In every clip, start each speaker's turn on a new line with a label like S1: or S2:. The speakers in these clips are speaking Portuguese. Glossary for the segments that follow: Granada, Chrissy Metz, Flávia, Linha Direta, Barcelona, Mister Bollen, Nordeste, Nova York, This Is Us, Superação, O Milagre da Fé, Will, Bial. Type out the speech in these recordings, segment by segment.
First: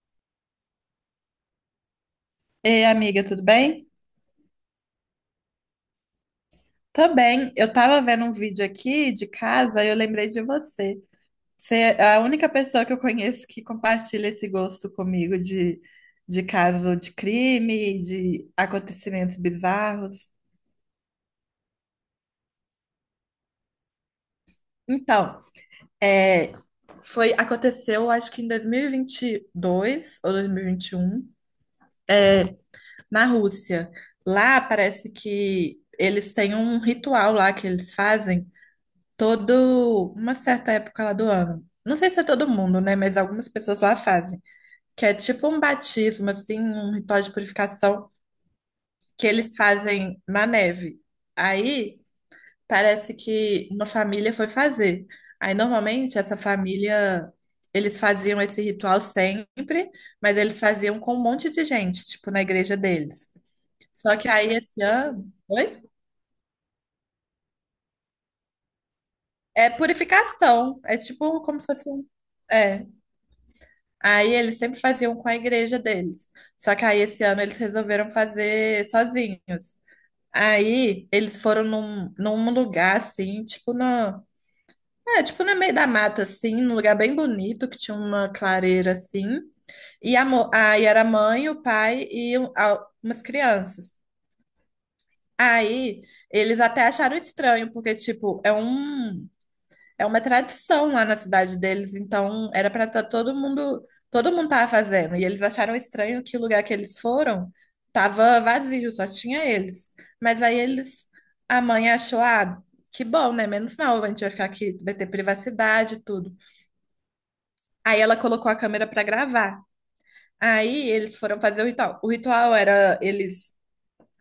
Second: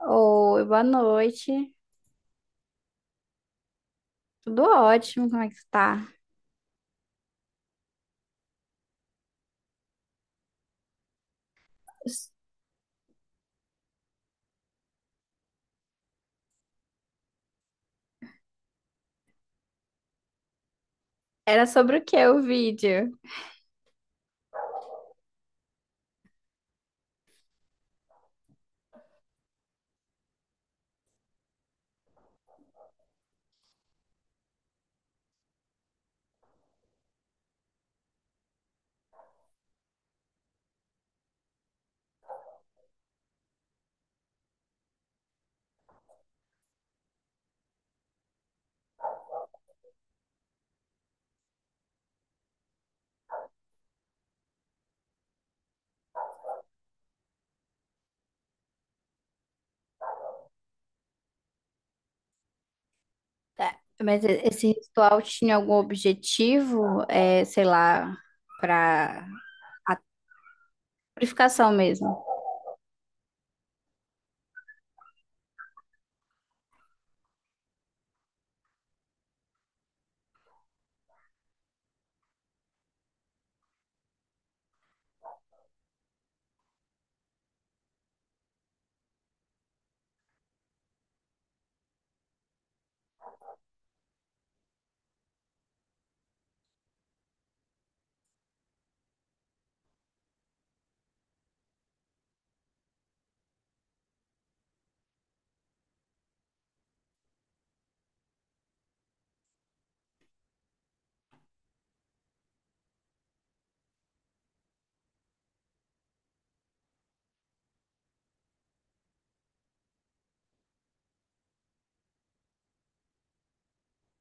S1: Oi, boa noite.
S2: Ei, amiga, tudo bem?
S1: Tudo ótimo, como é que você tá?
S2: Tô bem. Eu tava vendo um vídeo aqui de casa e eu lembrei de você. Você é a única pessoa que eu conheço que compartilha esse gosto comigo de caso de crime, de acontecimentos bizarros.
S1: Era sobre o que o vídeo?
S2: Então, é, aconteceu, acho que em 2022 ou 2021, na Rússia. Lá parece que eles têm um ritual lá que eles fazem todo uma certa época lá do ano. Não sei se é todo mundo, né? Mas algumas pessoas lá fazem. Que é tipo um batismo, assim, um ritual de purificação que eles fazem na neve. Aí parece que uma família foi fazer. Aí normalmente essa família, eles faziam esse ritual sempre, mas eles faziam com um monte de gente, tipo na igreja deles.
S1: Tá.
S2: Só
S1: Mas
S2: que aí
S1: esse
S2: esse
S1: ritual
S2: ano,
S1: tinha algum
S2: oi?
S1: objetivo, é, sei lá, para
S2: É
S1: a
S2: purificação, é tipo como se
S1: purificação
S2: fosse um,
S1: mesmo?
S2: é, aí eles sempre faziam com a igreja deles. Só que aí esse ano eles resolveram fazer sozinhos. Aí eles foram num lugar assim, tipo no meio da mata assim, num lugar bem bonito que tinha uma clareira assim. Aí era a mãe, o pai e umas crianças. Aí eles até acharam estranho, porque tipo, é uma tradição lá na cidade deles, então era para estar todo mundo tava fazendo. E eles acharam estranho que o lugar que eles foram tava vazio, só tinha eles. Mas aí eles, a mãe achou, ah, que bom, né? Menos mal, a gente vai ficar aqui, vai ter privacidade e tudo. Aí ela colocou a câmera para gravar. Aí eles foram fazer o ritual. O ritual era eles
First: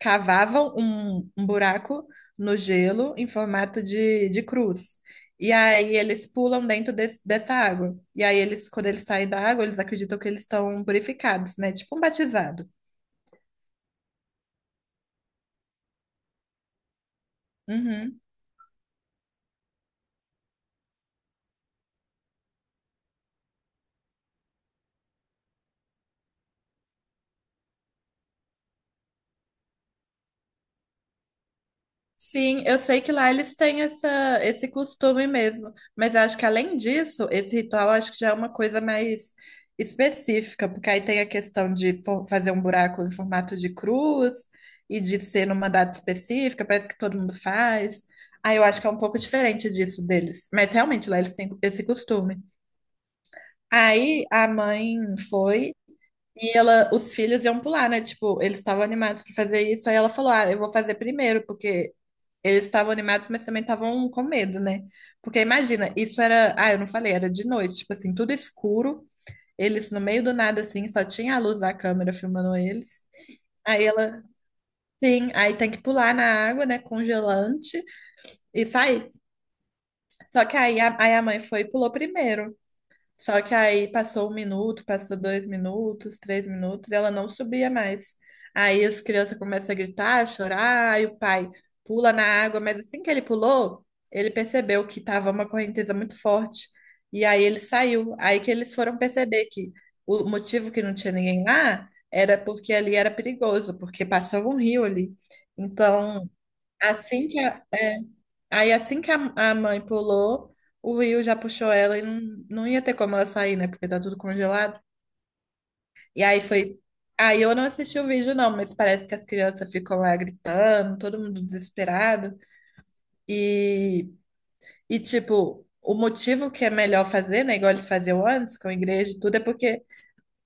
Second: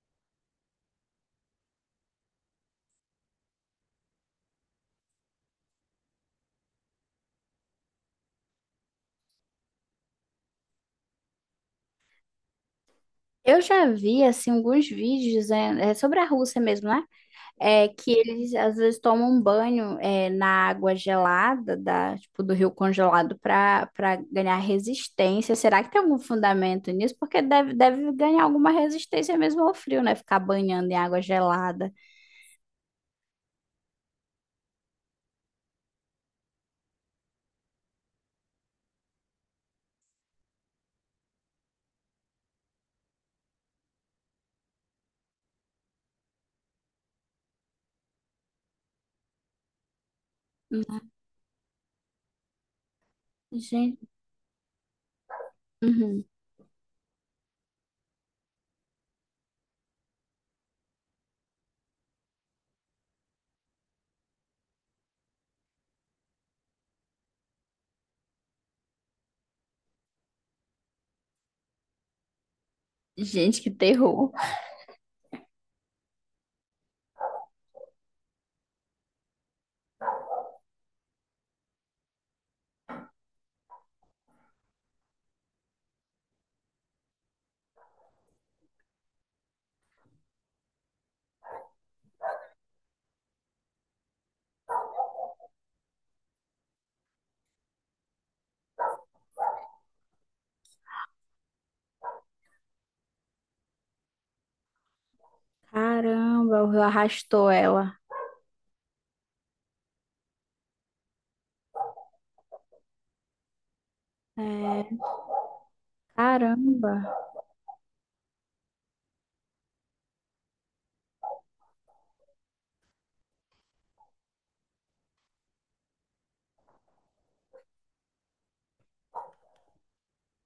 S2: cavavam um buraco no gelo em formato de cruz. E aí eles pulam dentro dessa água. E aí quando eles saem da água, eles acreditam que eles estão purificados, né? Tipo um batizado.
S1: Eu já vi assim alguns vídeos, é, sobre a Rússia mesmo, né? É que
S2: Uhum.
S1: eles às vezes tomam um banho, é, na água gelada, da, tipo, do rio congelado, para ganhar resistência. Será que tem algum fundamento nisso? Porque deve, deve ganhar alguma resistência mesmo ao frio, né? Ficar banhando em água gelada.
S2: Sim, eu sei que lá eles têm esse costume mesmo, mas eu acho que além disso, esse ritual acho que já é uma coisa mais específica, porque aí tem a questão fazer um buraco em formato de cruz e de ser numa data específica, parece que todo mundo faz. Aí eu acho que é um pouco diferente disso deles, mas realmente lá eles têm esse costume.
S1: Gente,
S2: Aí a mãe foi
S1: uhum.
S2: os filhos iam pular, né? Tipo, eles estavam animados para fazer isso, aí ela falou: "Ah, eu vou fazer primeiro, porque eles estavam animados, mas também estavam com medo, né? Porque imagina, isso era. Ah, eu não falei, era de noite, tipo assim, tudo escuro. Eles no meio do nada, assim, só tinha a luz da câmera filmando eles.
S1: Gente, que
S2: Aí
S1: terror.
S2: sim, aí tem que pular na água, né? Congelante e sair. Só que aí a mãe foi e pulou primeiro. Só que aí passou um minuto, passou dois minutos, três minutos, ela não subia mais. Aí as crianças começam a gritar, a chorar, aí o pai pula na água, mas assim que ele pulou, ele percebeu que estava uma correnteza muito forte. E aí ele saiu. Aí que eles foram perceber que o motivo que não tinha ninguém lá era porque ali era perigoso, porque passava um rio ali. Então,
S1: Caramba, o rio
S2: assim que
S1: arrastou
S2: a-
S1: ela.
S2: é, Aí assim que a mãe pulou, o Will já puxou ela e não, não ia ter como ela sair, né? Porque tá tudo congelado.
S1: É,
S2: E aí foi.
S1: caramba.
S2: Aí eu não assisti o vídeo, não, mas parece que as crianças ficam lá gritando, todo mundo desesperado. E, e tipo, o motivo que é melhor fazer, né? Igual eles faziam antes com a igreja e tudo, é porque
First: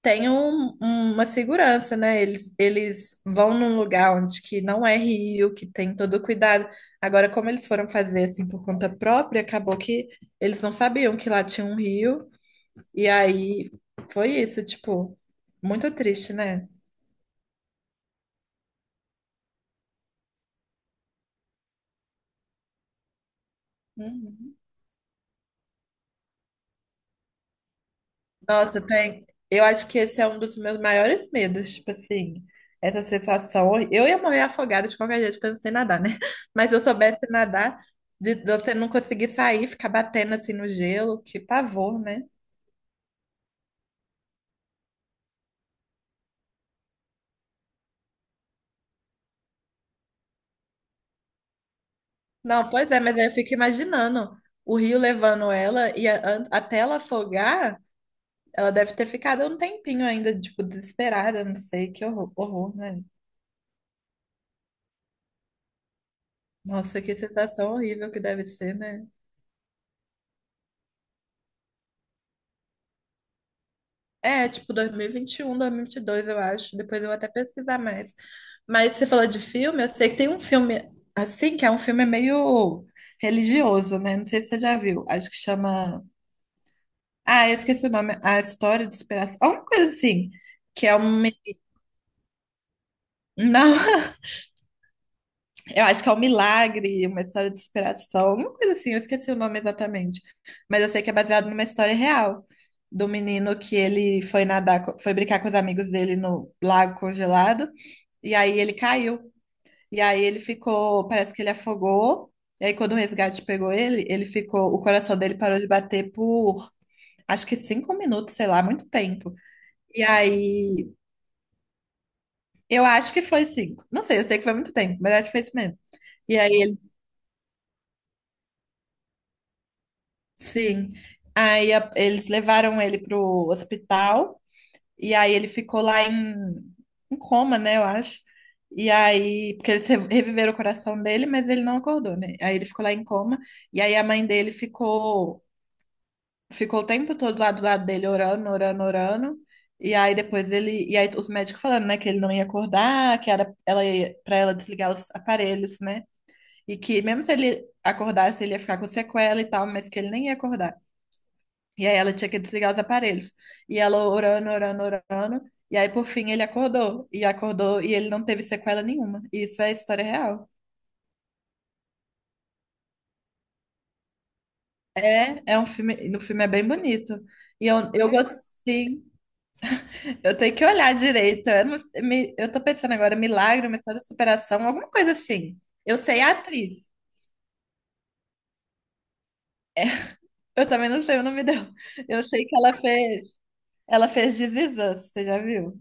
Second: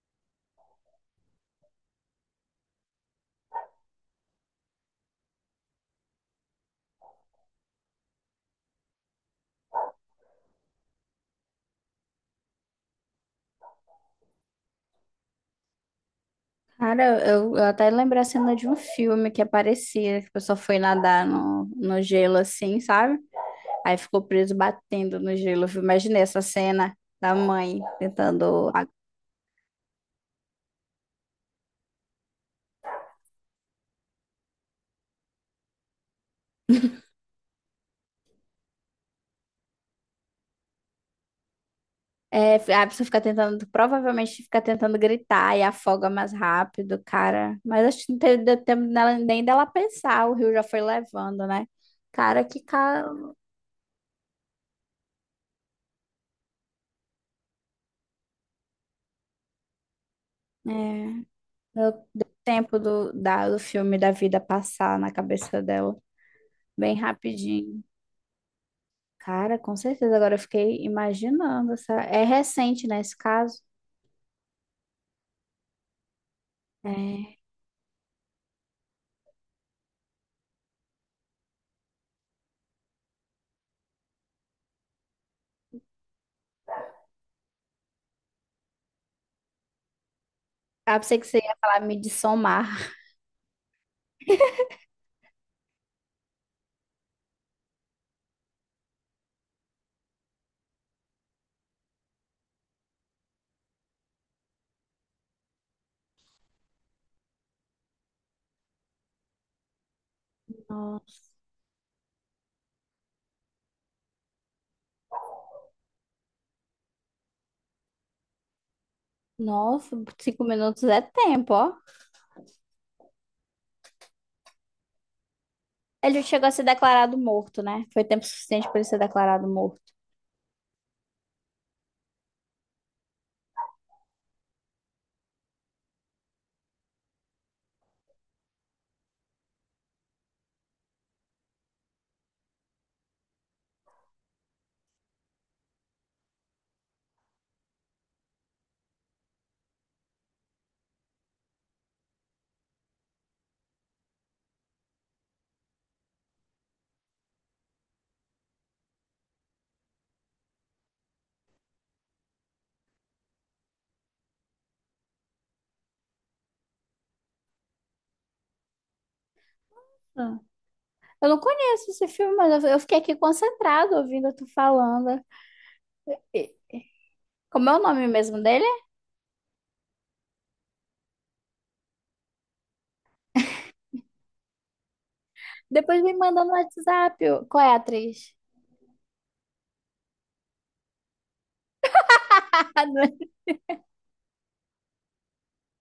S2: tem uma segurança, né? Eles vão num lugar onde que não é rio, que tem todo o cuidado. Agora, como eles foram fazer assim por conta própria, acabou que eles não sabiam que lá tinha um rio, e aí foi isso, tipo, muito triste, né?
S1: Cara, eu até lembrei a cena de um filme que aparecia, que a pessoa foi nadar no, no gelo assim, sabe? Aí ficou preso batendo no gelo, viu? Imaginei essa cena da mãe tentando.
S2: Nossa, tem. Eu acho que esse é um dos meus maiores medos, tipo assim, essa sensação. Eu ia morrer afogada de qualquer jeito, porque eu não sei nadar, né? Mas se eu soubesse nadar, de você não conseguir sair, ficar batendo assim no gelo, que pavor, né?
S1: É, a pessoa fica tentando, provavelmente fica tentando gritar e afoga mais rápido, cara. Mas acho que não teve, deu tempo nem dela pensar, o rio já foi levando, né? Cara, que
S2: Não, pois é,
S1: cara.
S2: mas aí eu fico imaginando o rio levando ela e até ela afogar, ela deve ter ficado um tempinho ainda, tipo,
S1: É,
S2: desesperada, não
S1: deu,
S2: sei, que
S1: deu
S2: horror, horror,
S1: tempo
S2: né?
S1: do, da, do filme da vida passar na cabeça dela, bem
S2: Nossa, que sensação
S1: rapidinho.
S2: horrível que deve ser, né?
S1: Cara, com certeza. Agora eu fiquei imaginando. Essa... É recente, né, esse caso?
S2: É, tipo 2021, 2022, eu acho. Depois eu vou até
S1: É.
S2: pesquisar mais. Mas você falou de filme, eu sei que tem um filme assim, que é um filme meio religioso, né? Não sei se você já viu. Acho que chama. Ah, eu esqueci o nome. A História de Superação. Alguma coisa assim. Que é
S1: Ah, pensei
S2: um.
S1: que
S2: Me-
S1: você ia falar me de somar.
S2: Não. Eu acho que é um milagre, uma história de superação, alguma coisa assim, eu esqueci o nome exatamente. Mas eu sei que é baseado numa história real do menino que ele foi nadar, foi brincar com os amigos dele no lago congelado, e aí ele caiu. E aí ele ficou,
S1: Nossa.
S2: parece que ele afogou. E aí quando o resgate pegou ele, ele ficou, o coração dele parou de bater por acho que cinco minutos, sei lá, muito tempo.
S1: Nossa,
S2: E
S1: 5 minutos
S2: aí,
S1: é tempo, ó.
S2: eu acho que foi cinco. Não sei, eu sei que foi muito tempo, mas acho que foi isso mesmo.
S1: Ele
S2: E
S1: chegou a
S2: aí
S1: ser
S2: ele
S1: declarado morto, né? Foi tempo suficiente para ele ser declarado morto.
S2: Sim. Aí eles levaram ele pro hospital e aí ele ficou lá em coma, né, eu acho. E aí, porque eles reviveram o coração dele, mas ele não acordou, né? Aí ele ficou lá em coma e aí a mãe dele ficou o tempo todo lá do lado dele orando, orando, orando. E aí depois ele e aí os médicos falando, né, que ele não ia acordar, que era ela para ela desligar os aparelhos, né? E que mesmo se ele acordasse, ele ia ficar com sequela e tal, mas que ele nem ia acordar. E aí ela tinha que desligar os aparelhos. E ela orando, orando, orando. E aí, por fim, ele acordou. E acordou e ele não teve sequela nenhuma. E isso é história
S1: Ah.
S2: real.
S1: Eu não conheço esse filme, mas eu fiquei aqui concentrado ouvindo tu falando.
S2: É um filme. No filme é
S1: E-
S2: bem bonito. E
S1: Como é o
S2: eu,
S1: nome
S2: eu
S1: mesmo dele?
S2: gostei. Eu tenho que olhar direito. Eu, não- me- eu tô pensando agora, milagre, uma história de superação, alguma coisa assim. Eu
S1: Depois me
S2: sei a
S1: manda no
S2: atriz.
S1: WhatsApp, ô. Qual é a atriz?
S2: Eu também não sei o nome dela. Eu sei que ela
S1: Ah, não é
S2: fez. Ela fez This Is Us, você já viu?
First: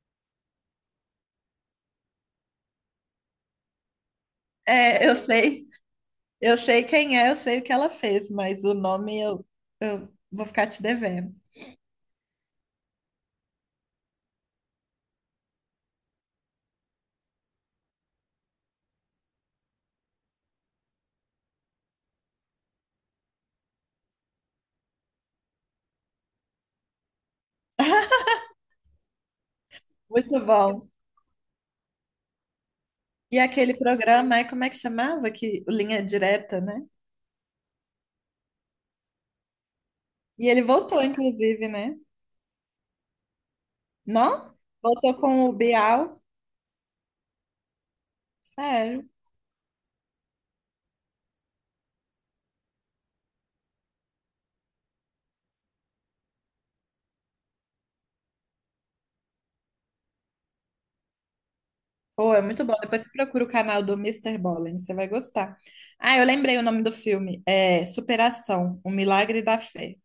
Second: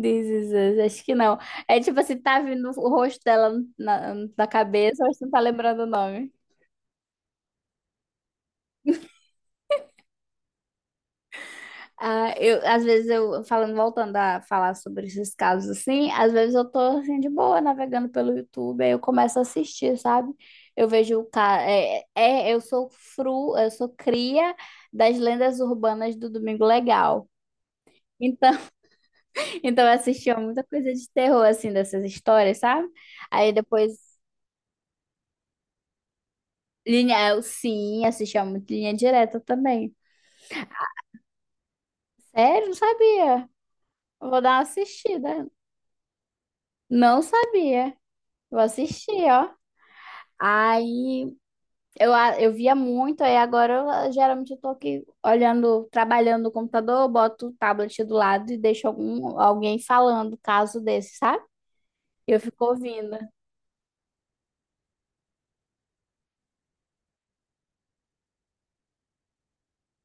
S1: This Is Us, acho que não. É tipo assim, tá vindo o rosto dela na, na cabeça,
S2: É, eu
S1: mas não tá
S2: sei.
S1: lembrando o nome.
S2: Eu sei quem é, eu sei o que ela fez, mas o nome eu vou ficar te devendo.
S1: Ah, eu, às vezes eu, falando, voltando a falar sobre esses casos assim, às vezes eu tô assim de boa navegando pelo YouTube, aí eu começo a assistir, sabe? Eu vejo o cara, é, é, eu sou fru, eu sou cria das lendas urbanas do Domingo Legal. Então, então eu assistia
S2: Muito
S1: muita
S2: bom.
S1: coisa de terror assim, dessas histórias, sabe?
S2: E
S1: Aí
S2: aquele
S1: depois
S2: programa, é como é que chamava? Que, Linha Direta, né?
S1: linha, eu sim, assistia muito Linha Direta também.
S2: E ele voltou, inclusive, né?
S1: Sério, não sabia. Eu vou
S2: Não?
S1: dar uma
S2: Voltou
S1: assistida.
S2: com o Bial.
S1: Não sabia. Vou
S2: Sério.
S1: assistir, ó. Aí eu, eu via muito, aí agora eu, geralmente eu tô aqui olhando, trabalhando no computador, boto o tablet do lado e deixo algum, alguém falando caso desse, sabe? E
S2: Pô,
S1: eu
S2: é muito
S1: fico
S2: bom. Depois você
S1: ouvindo.
S2: procura o canal do Mister Bollen, você vai gostar. Ah, eu lembrei o nome do filme. É Superação, O Milagre da Fé.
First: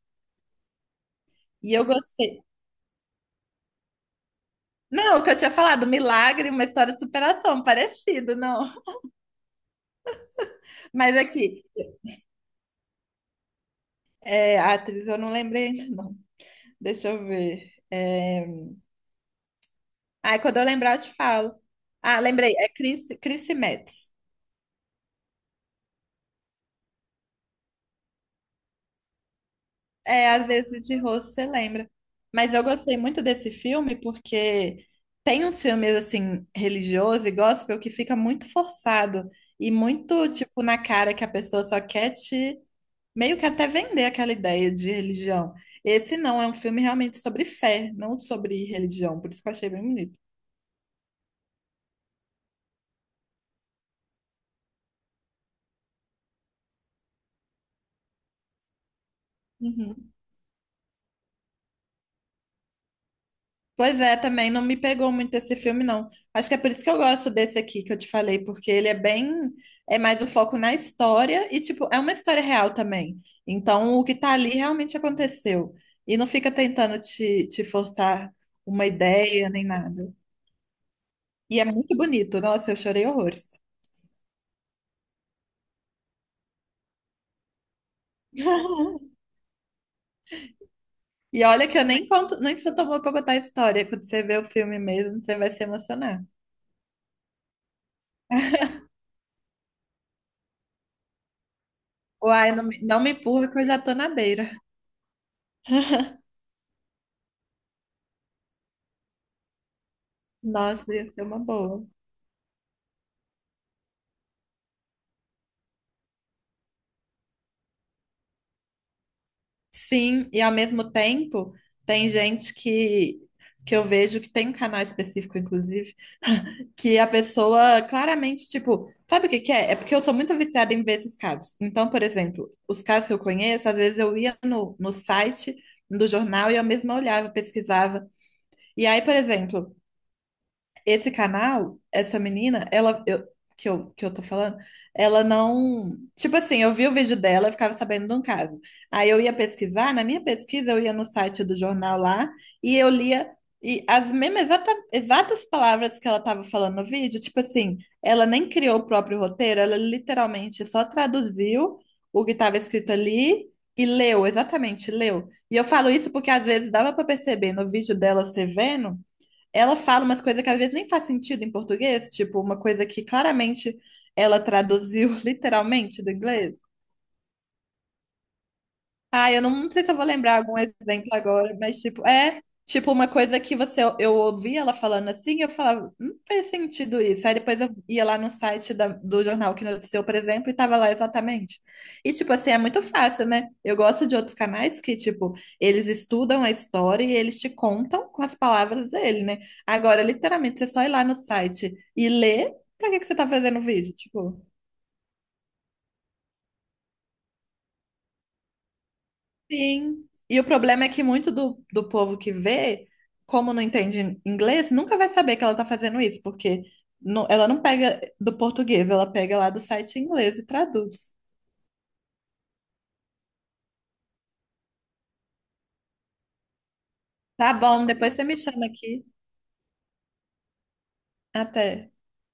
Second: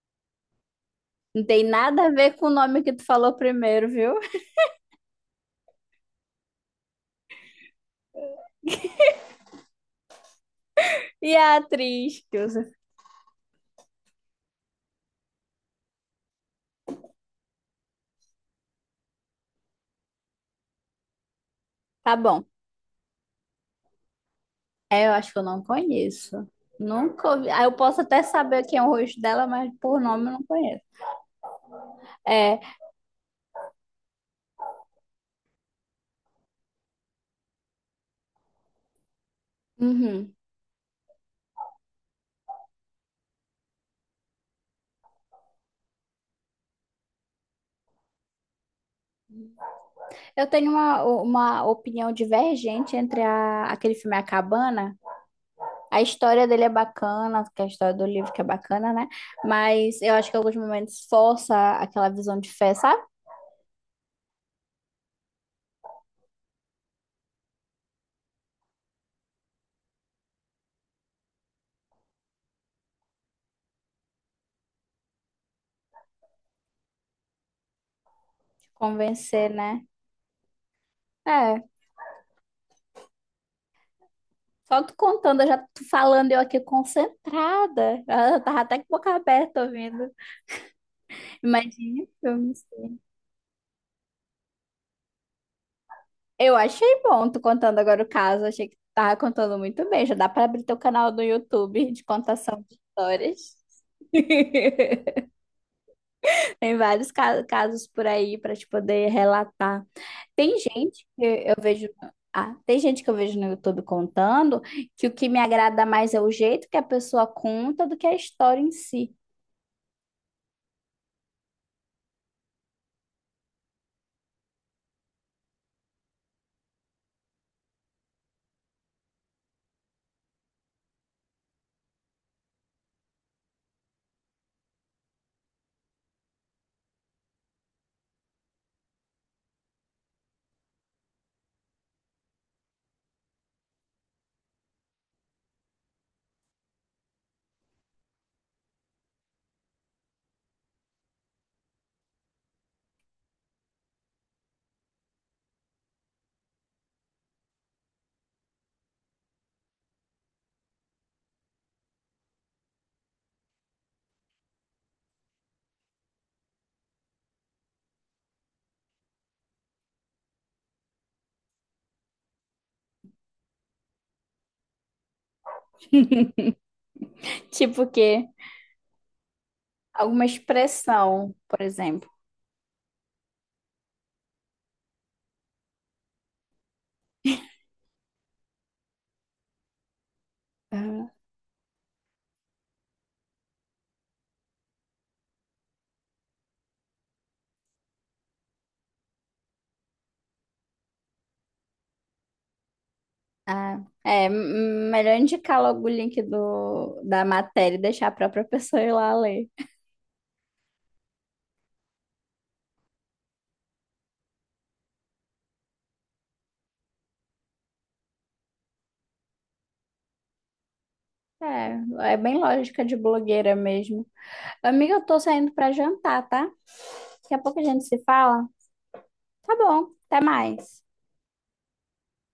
S1: Não tem
S2: E eu
S1: nada a ver
S2: gostei.
S1: com o nome que tu falou primeiro, viu?
S2: Não, o que eu tinha falado, milagre, uma história de superação, parecido, não. Mas
S1: E a
S2: aqui,
S1: atriz que usa.
S2: é, a atriz eu não lembrei ainda, não. Deixa eu ver. É... Ah, quando eu lembrar, eu te falo.
S1: Tá
S2: Ah,
S1: bom.
S2: lembrei. É Chrissy Metz.
S1: É, eu acho que eu não conheço. Nunca ouvi. Ah, eu posso até saber quem é o rosto dela, mas por nome
S2: É,
S1: eu não
S2: às
S1: conheço.
S2: vezes de rosto você lembra. Mas
S1: É,
S2: eu gostei muito desse filme porque tem uns filmes, assim, religiosos e gospel que fica muito forçado e muito,
S1: uhum.
S2: tipo, na cara que a pessoa só quer te... Meio que até vender aquela ideia de religião. Esse não, é um filme realmente sobre fé, não sobre religião. Por isso que eu achei bem bonito.
S1: Eu tenho uma opinião divergente entre a, aquele filme A Cabana. A história dele é bacana, que é a história do livro que é bacana, né? Mas
S2: Uhum.
S1: eu acho que em alguns momentos força aquela visão de fé, sabe?
S2: Pois é, também não me pegou muito esse filme, não. Acho que é por isso que eu gosto desse aqui que eu te falei, porque ele é bem, é mais o foco na história e, tipo, é uma história real também. Então, o que tá ali realmente aconteceu. E não fica tentando te forçar uma ideia
S1: Convencer,
S2: nem
S1: né?
S2: nada. E é
S1: É.
S2: muito bonito. Nossa, eu chorei horrores.
S1: Só tu contando, eu já tô falando, eu aqui concentrada. Eu tava até com a boca aberta ouvindo.
S2: E olha que eu nem
S1: Imagine
S2: conto,
S1: filme,
S2: nem sou
S1: sim.
S2: tomou pra contar a história. Quando você vê o filme mesmo, você vai se emocionar.
S1: Eu achei bom tu contando agora o caso. Achei que tu tava contando muito bem. Já dá pra abrir teu canal do YouTube de
S2: Uai,
S1: contação
S2: não,
S1: de
S2: não me empurra
S1: histórias.
S2: que eu já tô na beira.
S1: Tem vários casos por aí para te poder relatar. Tem
S2: Nossa,
S1: gente
S2: ia ser
S1: que
S2: uma
S1: eu
S2: boa.
S1: vejo, ah, tem gente que eu vejo no YouTube contando que o que me agrada mais é o jeito que a pessoa conta do que a história em si.
S2: Sim, e ao mesmo tempo, tem gente que eu vejo que tem um canal específico, inclusive, que a pessoa claramente, tipo, sabe o que que é? É porque eu sou muito viciada em ver esses casos. Então, por exemplo, os casos que eu conheço, às vezes eu ia no site do jornal e eu mesma olhava, pesquisava. E aí, por exemplo, esse canal, essa menina, ela eu- que eu, que eu tô falando, ela não. Tipo assim, eu vi o vídeo dela, eu ficava sabendo de um caso. Aí eu ia pesquisar, na minha pesquisa, eu ia no site do jornal lá e eu lia e as mesmas exatas palavras que ela tava falando no vídeo, tipo assim, ela nem criou o próprio roteiro, ela literalmente só traduziu o que estava escrito ali e leu, exatamente, leu. E eu falo isso porque às vezes dava para perceber no vídeo dela, você vendo ela fala umas coisas que às vezes nem faz sentido em português, tipo, uma coisa que claramente ela traduziu literalmente do inglês.
S1: Tipo que
S2: Ah, eu não sei se eu vou
S1: alguma
S2: lembrar algum exemplo
S1: expressão,
S2: agora,
S1: por
S2: mas tipo,
S1: exemplo.
S2: é tipo uma coisa que você eu ouvia ela falando assim, eu falava, não fez sentido isso. Aí depois eu ia lá no site do jornal que noticiou, por exemplo, e tava lá
S1: Ah,
S2: exatamente. E tipo assim, é muito fácil, né? Eu gosto de outros canais que, tipo, eles estudam a história e eles te contam com as palavras dele, né? Agora, literalmente, você só ir lá no site e ler, pra que que você tá fazendo o vídeo?
S1: é
S2: Tipo.
S1: melhor indicar logo o link do, da matéria e deixar a própria pessoa ir lá ler.
S2: Sim. E o problema é que muito do povo que vê, como não entende inglês, nunca vai saber que ela tá fazendo isso, porque ela não pega do português, ela pega lá do site em inglês e traduz.
S1: É, é bem lógica de blogueira mesmo. Amiga, eu tô saindo para jantar, tá? Daqui a
S2: Tá
S1: pouco a gente
S2: bom,
S1: se
S2: depois você me
S1: fala.
S2: chama aqui.
S1: Tá bom, até mais.
S2: Até.